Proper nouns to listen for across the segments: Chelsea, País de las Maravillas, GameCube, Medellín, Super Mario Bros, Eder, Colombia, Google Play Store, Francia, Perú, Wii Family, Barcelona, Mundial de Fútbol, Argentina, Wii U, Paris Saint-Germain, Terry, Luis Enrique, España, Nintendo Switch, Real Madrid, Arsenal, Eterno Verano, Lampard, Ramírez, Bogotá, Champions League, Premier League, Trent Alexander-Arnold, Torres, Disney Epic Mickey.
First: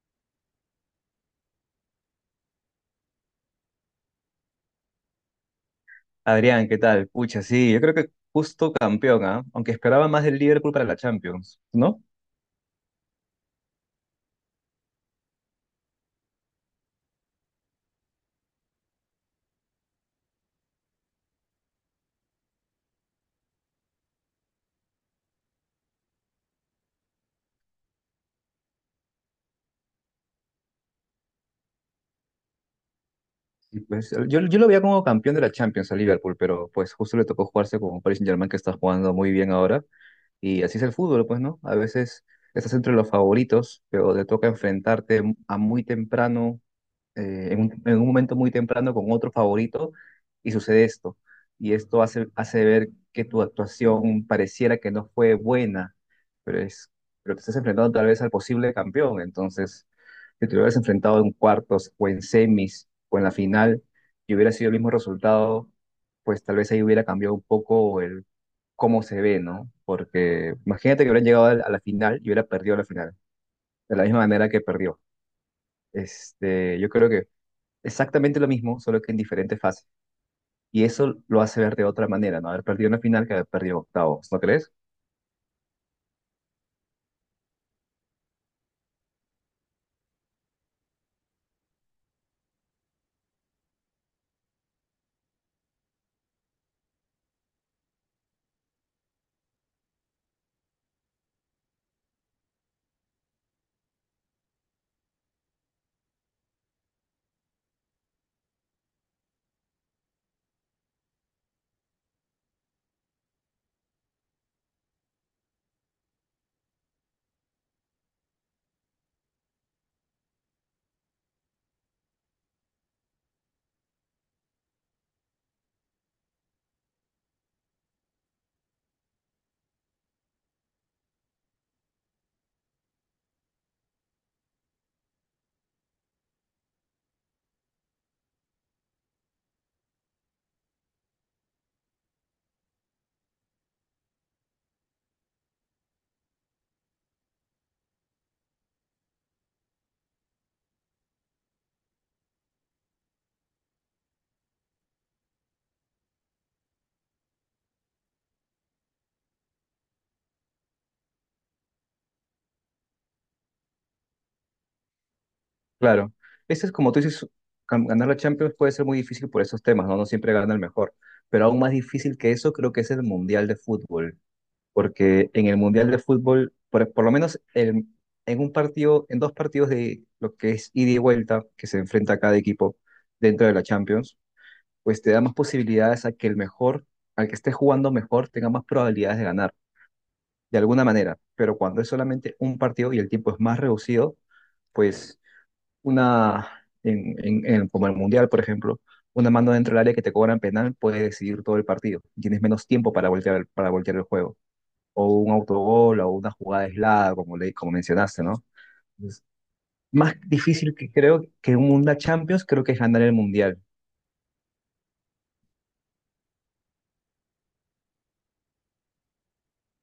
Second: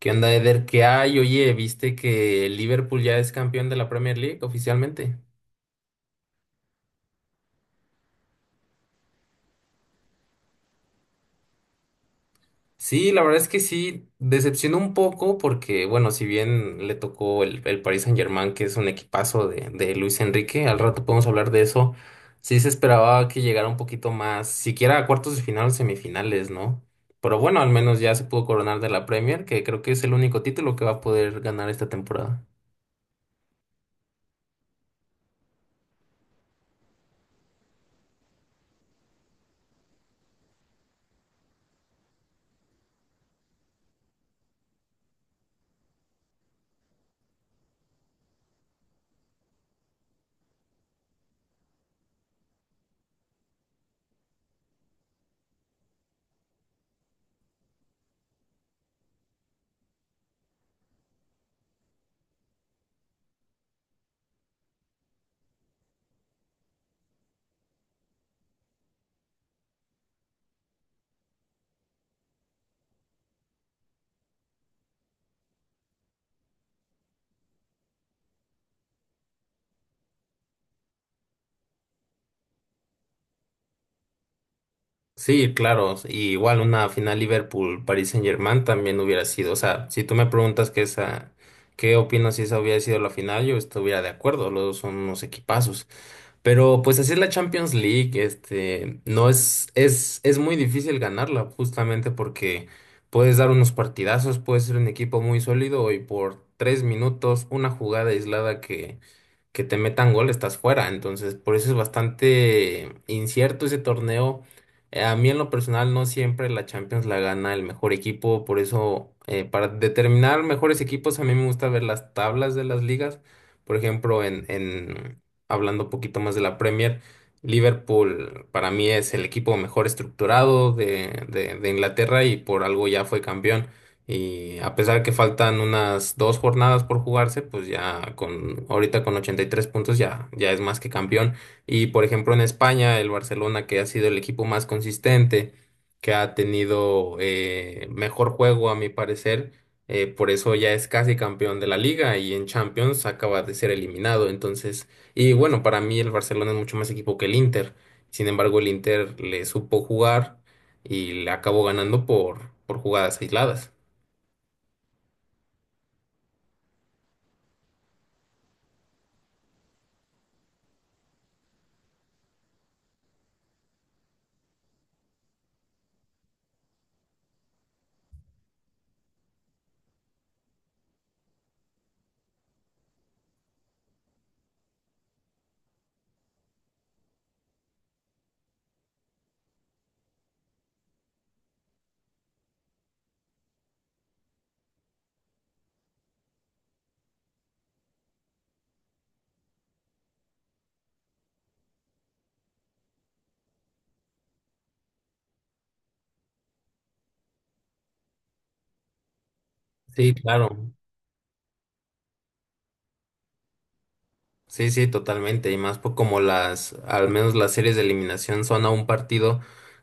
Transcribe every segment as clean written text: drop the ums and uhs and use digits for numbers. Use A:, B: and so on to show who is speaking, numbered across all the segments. A: ¿Qué onda, Eder? ¿Qué hay? Oye, ¿viste que el Liverpool ya es campeón de la Premier League oficialmente?
B: Adrián, ¿qué tal? Pucha, sí, yo creo que justo campeón, ¿ah? Aunque esperaba más del Liverpool para la Champions, ¿no?
A: Sí, la verdad es que sí, decepcionó un poco porque, bueno, si bien le tocó el Paris Saint-Germain, que es un equipazo de Luis Enrique, al rato podemos hablar de eso, sí se esperaba que llegara un poquito más, siquiera a cuartos de final o semifinales, ¿no? Pero bueno, al menos ya se pudo coronar de la Premier, que creo que es el único título que va a poder ganar esta temporada.
B: Y pues, yo lo veía como campeón de la Champions al Liverpool, pero pues justo le tocó jugarse con un Paris Saint-Germain que está jugando muy bien ahora. Y así es el fútbol, pues, ¿no? A veces estás entre los favoritos, pero te toca enfrentarte a muy temprano en un momento muy temprano con otro favorito y sucede esto. Y esto hace ver que tu actuación pareciera que no fue buena, pero, es, pero te estás enfrentando tal vez al posible campeón. Entonces, si te hubieras enfrentado en cuartos o en semis o en la final y hubiera sido el mismo resultado, pues tal vez ahí hubiera cambiado un poco el cómo se ve, ¿no? Porque imagínate que hubiera llegado a la final y hubiera perdido la final, de la misma manera que perdió. Yo creo que exactamente lo mismo, solo que en diferentes fases. Y eso lo hace ver de otra manera, ¿no? Haber perdido una final que haber perdido octavos, ¿no crees?
A: Sí, claro, y igual una final Liverpool-Paris Saint-Germain también hubiera sido, o sea, si tú me preguntas que esa, qué opino si esa hubiera sido la final, yo estuviera de acuerdo, los dos son unos equipazos, pero pues así es la Champions League, este, no es, es muy difícil ganarla justamente porque puedes dar unos partidazos, puedes ser un equipo muy sólido y por tres minutos una jugada aislada que te metan gol, estás fuera. Entonces, por eso es bastante incierto ese torneo. A mí en lo personal no siempre la Champions la gana el mejor equipo, por eso para determinar mejores equipos a mí me gusta ver las tablas de las ligas. Por ejemplo, en hablando un poquito más de la Premier, Liverpool para mí es el equipo mejor estructurado de Inglaterra y por algo ya fue campeón. Y a pesar que faltan unas dos jornadas por jugarse, pues ya con ahorita con 83 puntos ya, ya es más que campeón. Y por ejemplo en España, el Barcelona, que ha sido el equipo más consistente, que ha tenido mejor juego a mi parecer, por eso ya es casi campeón de la liga y en Champions acaba de ser eliminado. Entonces, y bueno, para mí el Barcelona es mucho más equipo que el Inter. Sin embargo, el Inter le supo jugar y le acabó ganando por jugadas aisladas.
B: Claro. Eso es como tú dices, ganar la Champions puede ser muy difícil por esos temas, ¿no? No siempre gana el mejor. Pero aún más difícil que eso creo que es el Mundial de Fútbol, porque en el Mundial de Fútbol, por lo menos en un partido, en dos partidos de lo que es ida y vuelta, que se enfrenta a cada equipo dentro de la Champions, pues te da más posibilidades a que el mejor, al que esté jugando mejor, tenga más probabilidades de ganar. De alguna manera, pero cuando es solamente un partido y el tiempo es más reducido, pues una, en- como el Mundial, por ejemplo, una mano dentro del área que te cobran penal puede decidir todo el partido. Tienes menos tiempo para voltear, para voltear el juego. O un autogol o una jugada aislada, como mencionaste, ¿no? Entonces,
A: Sí,
B: más
A: claro.
B: difícil que creo que un Mundial Champions, creo que es ganar el Mundial.
A: Sí, sí, totalmente. Y más por como las, al menos las series de eliminación son a un partido,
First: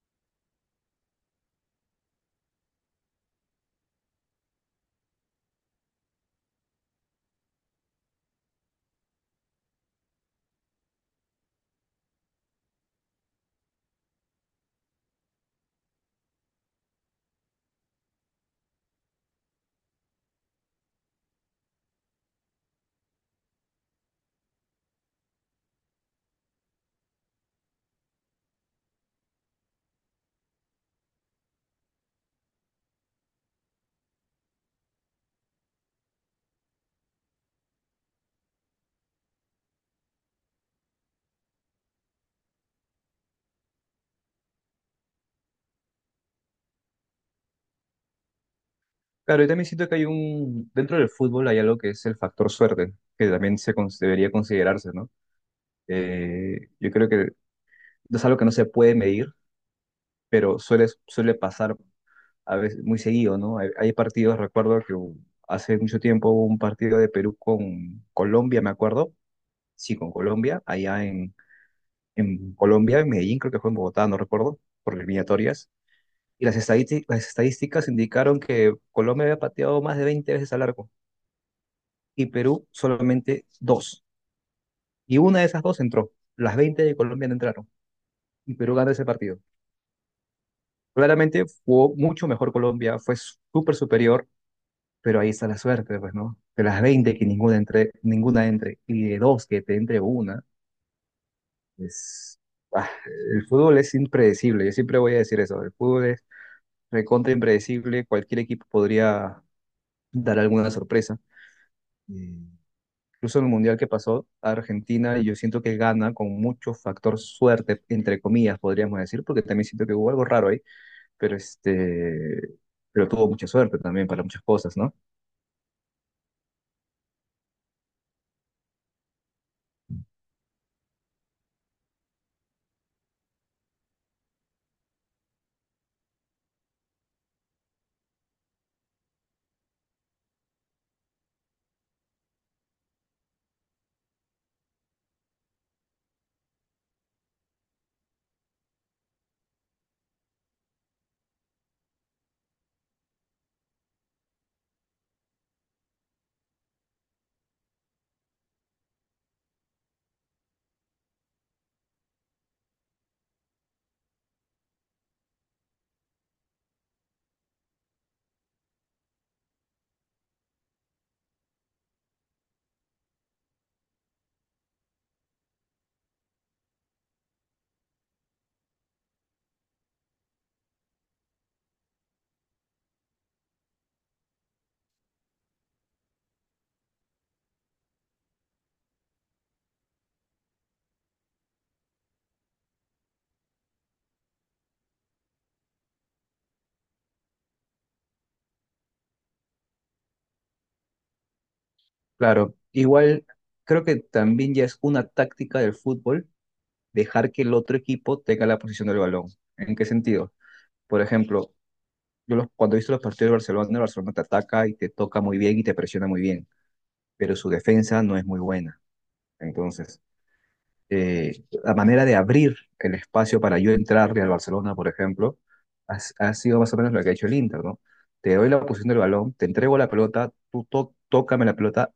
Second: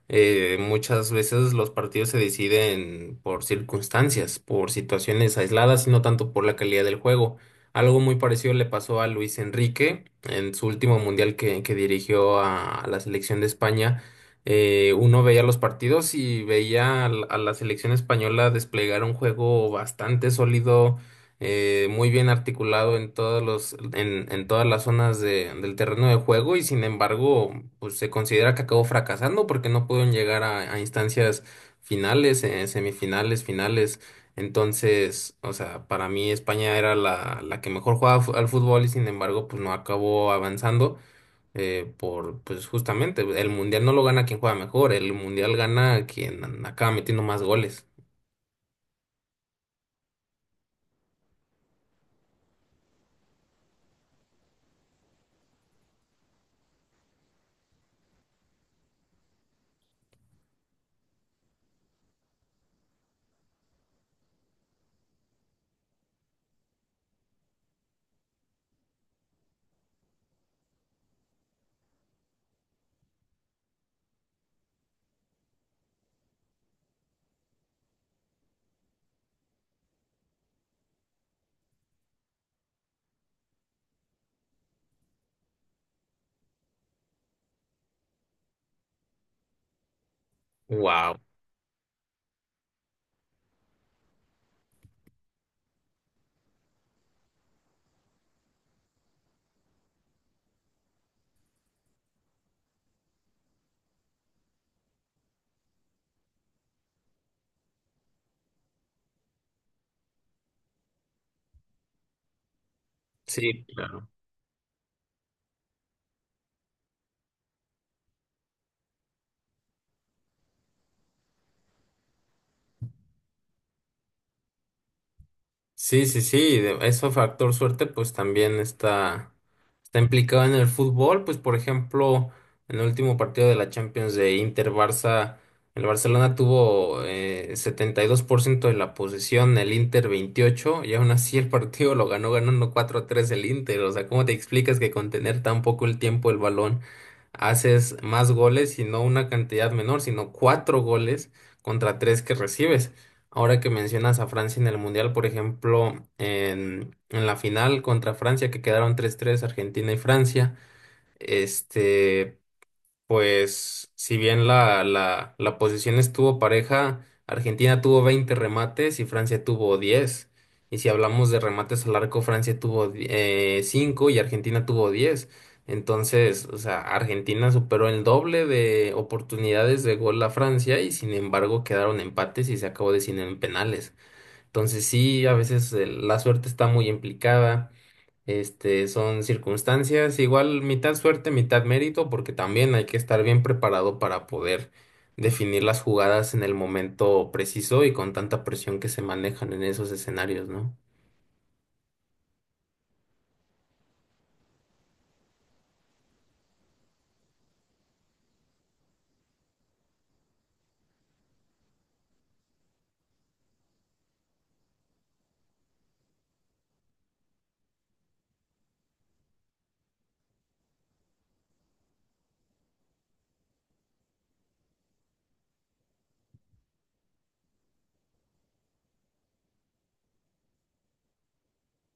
A: muchas veces los partidos se deciden por circunstancias, por situaciones aisladas y no tanto por la calidad del juego. Algo muy parecido le pasó a Luis Enrique en su último mundial que dirigió a la selección de España. Uno veía los partidos y veía a la selección española desplegar un juego bastante sólido, muy bien articulado en todos en todas las zonas del terreno de juego y sin embargo, pues se considera que acabó fracasando porque no pudieron llegar a instancias finales, semifinales, finales. Entonces, o sea, para mí España era la que mejor jugaba al fútbol y sin embargo, pues no acabó avanzando. Pues justamente, el mundial no lo gana quien juega mejor, el mundial gana quien acaba metiendo más goles.
B: Claro, yo también siento que dentro del fútbol hay algo que es el factor suerte, que también debería considerarse, ¿no? Yo creo que es algo que no se puede medir, pero suele pasar a veces muy seguido, ¿no? Hay partidos, recuerdo que hace mucho tiempo hubo un partido de Perú con Colombia, me acuerdo, sí, con Colombia, allá en Colombia, en Medellín, creo que fue en Bogotá, no recuerdo, por eliminatorias, y las estadísticas indicaron que Colombia había pateado más de 20 veces al arco y Perú solamente dos, y una de esas dos entró, las 20 de Colombia no entraron, y Perú ganó ese partido.
A: Wow.
B: Claramente jugó mucho mejor Colombia, fue súper superior, pero ahí está la suerte, pues, ¿no? De las 20 que ninguna entre, y de dos que te entre una, es... ah, el fútbol es impredecible, yo siempre voy a decir eso, el fútbol es recontra impredecible, cualquier equipo podría dar alguna sorpresa. Y incluso en el
A: Sí,
B: Mundial que
A: claro.
B: pasó, Argentina, yo siento que gana con mucho factor suerte, entre comillas, podríamos decir, porque también siento que hubo algo raro ahí, pero este, pero tuvo mucha suerte también para muchas cosas, ¿no?
A: Sí, sí, sí, eso factor suerte pues también está, está implicado en el fútbol, pues por ejemplo, en el último partido de la Champions de Inter-Barça, el Barcelona tuvo 72% de la posesión, el Inter 28, y aún así el partido lo ganó ganando cuatro a tres el Inter, o sea, ¿cómo te explicas que con tener tan poco el tiempo el balón haces más goles y no una cantidad menor, sino cuatro goles contra tres que recibes? Ahora que mencionas a Francia en el Mundial, por ejemplo, en la final contra Francia, que quedaron 3-3, Argentina y Francia, este, pues si bien la posición estuvo pareja, Argentina tuvo 20 remates y Francia tuvo 10. Y si hablamos de remates al arco, Francia tuvo 5 y Argentina tuvo 10. Entonces, o sea, Argentina superó el doble de oportunidades de gol a Francia y sin embargo quedaron empates y se acabó decidiendo en penales. Entonces sí, a veces la suerte está muy implicada, este, son circunstancias, igual mitad suerte, mitad mérito, porque también hay que estar bien preparado para poder definir las jugadas en el momento preciso y con tanta presión que se manejan en esos escenarios, ¿no?
B: Claro, igual creo que también ya es una táctica del fútbol dejar que el otro equipo tenga la posición del balón. ¿En qué sentido? Por ejemplo, cuando he visto los partidos de Barcelona, el Barcelona te ataca y te toca muy bien y te presiona muy bien, pero su defensa no es muy buena. Entonces, la manera de abrir el espacio para yo entrarle al Barcelona, por ejemplo, ha sido más o menos lo que ha hecho el Inter, ¿no? Te doy la posición del balón, te entrego la pelota, tú tócame la pelota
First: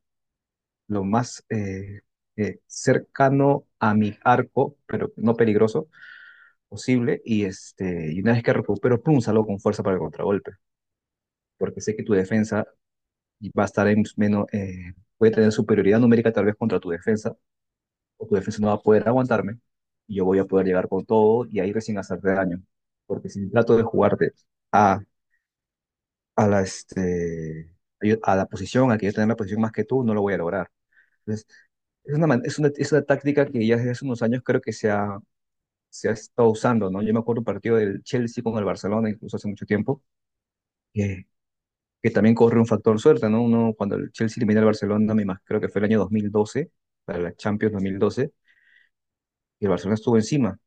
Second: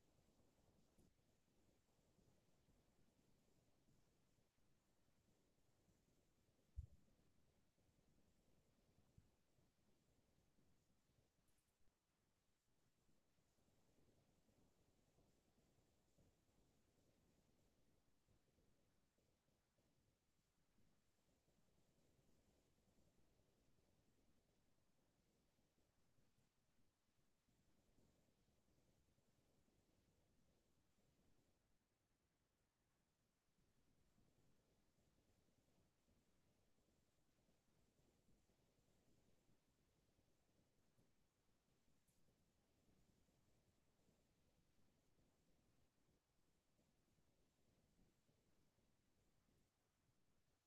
B: lo más cercano a mi arco, pero no peligroso, posible, y una vez que recupero, pum, salgo con fuerza para el contragolpe, porque sé que tu defensa va a estar en menos, puede tener superioridad numérica tal vez contra tu defensa, o tu defensa no va a poder aguantarme y yo voy a poder llegar con todo y ahí recién hacerte daño. Porque si trato de jugarte a, a, la, este, a la posición, a que yo tenga la posición más que tú, no lo voy a lograr. Entonces, es una, man- es una táctica que ya desde hace unos años creo que se ha estado usando, ¿no? Yo me acuerdo un partido del Chelsea con el Barcelona, incluso hace mucho tiempo, que, que también corre un factor suerte, ¿no? Uno, cuando el Chelsea elimina al Barcelona, creo que fue el año 2012, para la Champions 2012, y el Barcelona estuvo encima.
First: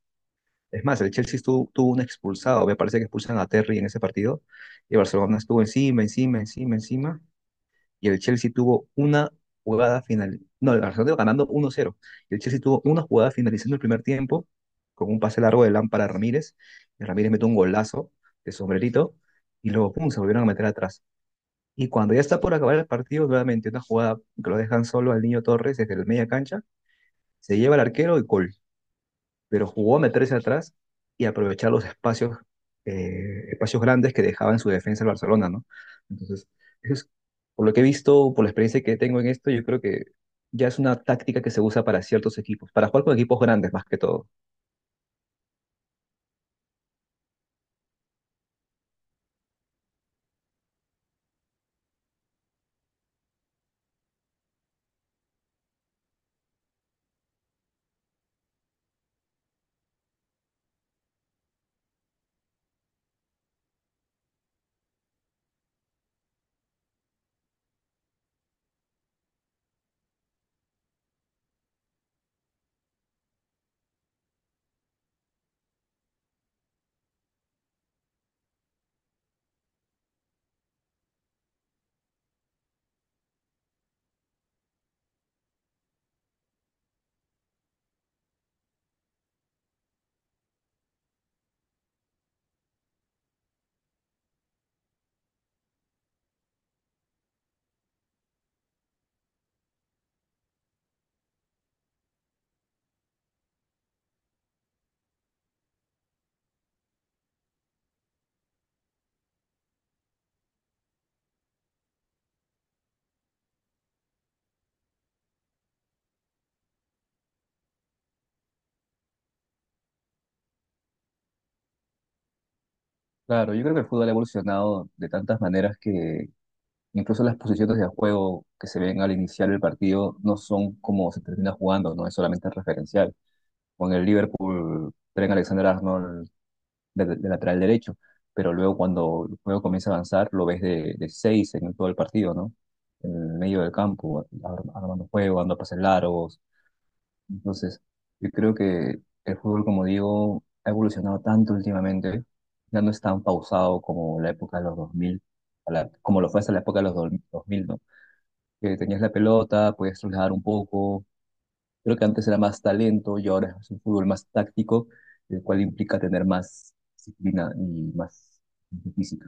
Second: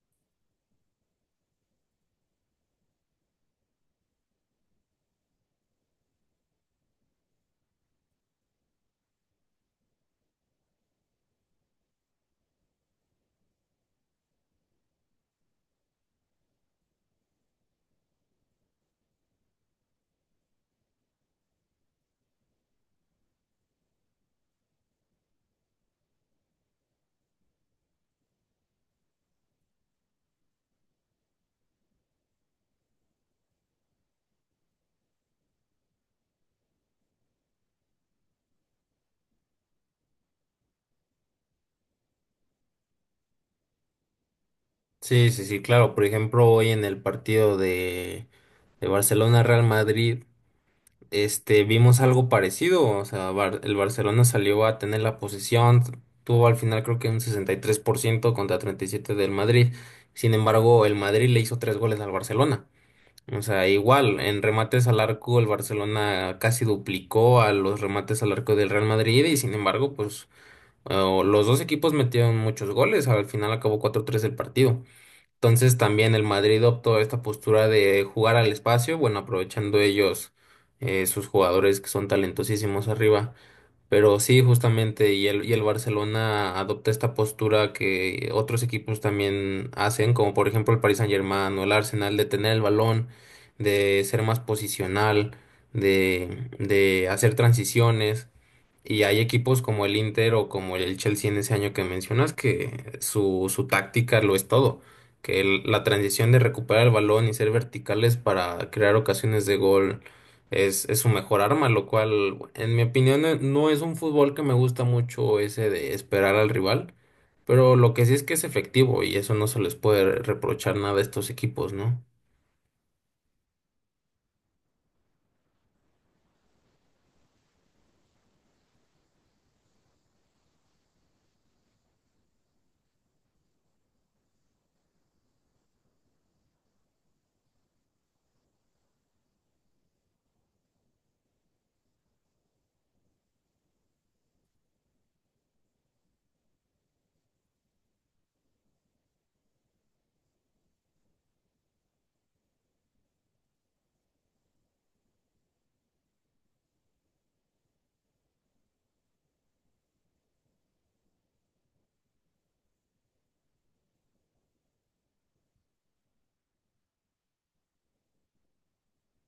B: Es más, el Chelsea tuvo un expulsado. Me parece que expulsan a Terry en ese partido. Y Barcelona estuvo encima, encima, encima, encima. Y el Chelsea tuvo una jugada final. No, el Barcelona iba ganando 1-0. Y el Chelsea tuvo una jugada finalizando el primer tiempo con un pase largo de Lampard a Ramírez. Y Ramírez metió un golazo de sombrerito. Y luego, pum, se volvieron a meter atrás. Y cuando ya está por acabar el partido, nuevamente una jugada que lo dejan solo al niño Torres desde la media cancha. Se lleva al arquero y gol, pero jugó a meterse atrás y aprovechar los espacios, espacios grandes que dejaba en su defensa el Barcelona, ¿no? Entonces, eso es, por lo que he visto, por la experiencia que tengo en esto, yo creo que ya es una táctica que se usa para ciertos equipos, para jugar con equipos grandes más que todo.
A: Sí, sí, sí, claro. Por ejemplo, hoy en el partido de Barcelona-Real Madrid, este, vimos algo parecido. O sea, el Barcelona salió a tener la posesión, tuvo al final creo que un 63% contra 37% del Madrid. Sin embargo, el Madrid le hizo tres goles al Barcelona. O sea, igual, en remates al arco, el Barcelona casi duplicó a los remates al arco del Real Madrid y sin embargo, pues los dos equipos metieron muchos goles. Al final acabó cuatro tres el partido. Entonces también el Madrid optó esta postura de jugar al espacio, bueno, aprovechando ellos sus jugadores que son talentosísimos arriba. Pero sí, justamente, y el Barcelona adopta esta postura que otros equipos también hacen, como por ejemplo el Paris Saint-Germain o el Arsenal, de tener el balón, de ser más posicional, de hacer transiciones. Y hay equipos como el Inter o como el Chelsea en ese año que mencionas que su táctica lo es todo. Que la transición de recuperar el balón y ser verticales para crear ocasiones de gol es su mejor arma, lo cual, en mi opinión, no es un fútbol que me gusta mucho ese de esperar al rival, pero lo que sí es que es efectivo y eso no se les puede reprochar nada a estos equipos, ¿no?
B: Claro, yo creo que el fútbol ha evolucionado de tantas maneras que incluso las posiciones de juego que se ven al iniciar el partido no son como se termina jugando, no es solamente referencial. Con el Liverpool, Trent Alexander-Arnold de lateral derecho, pero luego cuando el juego comienza a avanzar lo ves de seis en todo el partido, ¿no? En el medio del campo, armando juego, dando pases largos. Entonces, yo creo que el fútbol, como digo, ha evolucionado tanto últimamente, ya no es tan pausado como la época de los 2000, como lo fue hasta la época de los 2000, ¿no? Que tenías la pelota, podías trasladar un poco. Creo que antes era más talento y ahora es un fútbol más táctico, el cual implica tener más disciplina y más física.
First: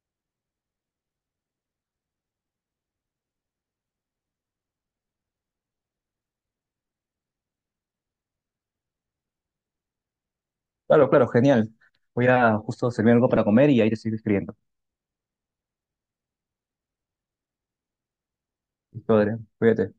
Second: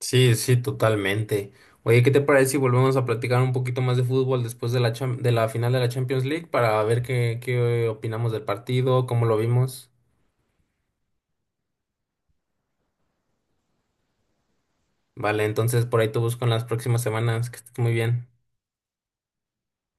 A: Sí, sí, totalmente. Oye, ¿qué te parece si volvemos a platicar un poquito más de fútbol después de la de la final de la Champions League para ver qué, qué opinamos del partido, cómo lo vimos?
B: Claro, claro, genial. Voy a justo servir algo para comer y ahí te sigo escribiendo.
A: Vale, entonces por ahí te busco en las próximas semanas. Que estés muy bien.
B: Listo, Adrián, cuídate.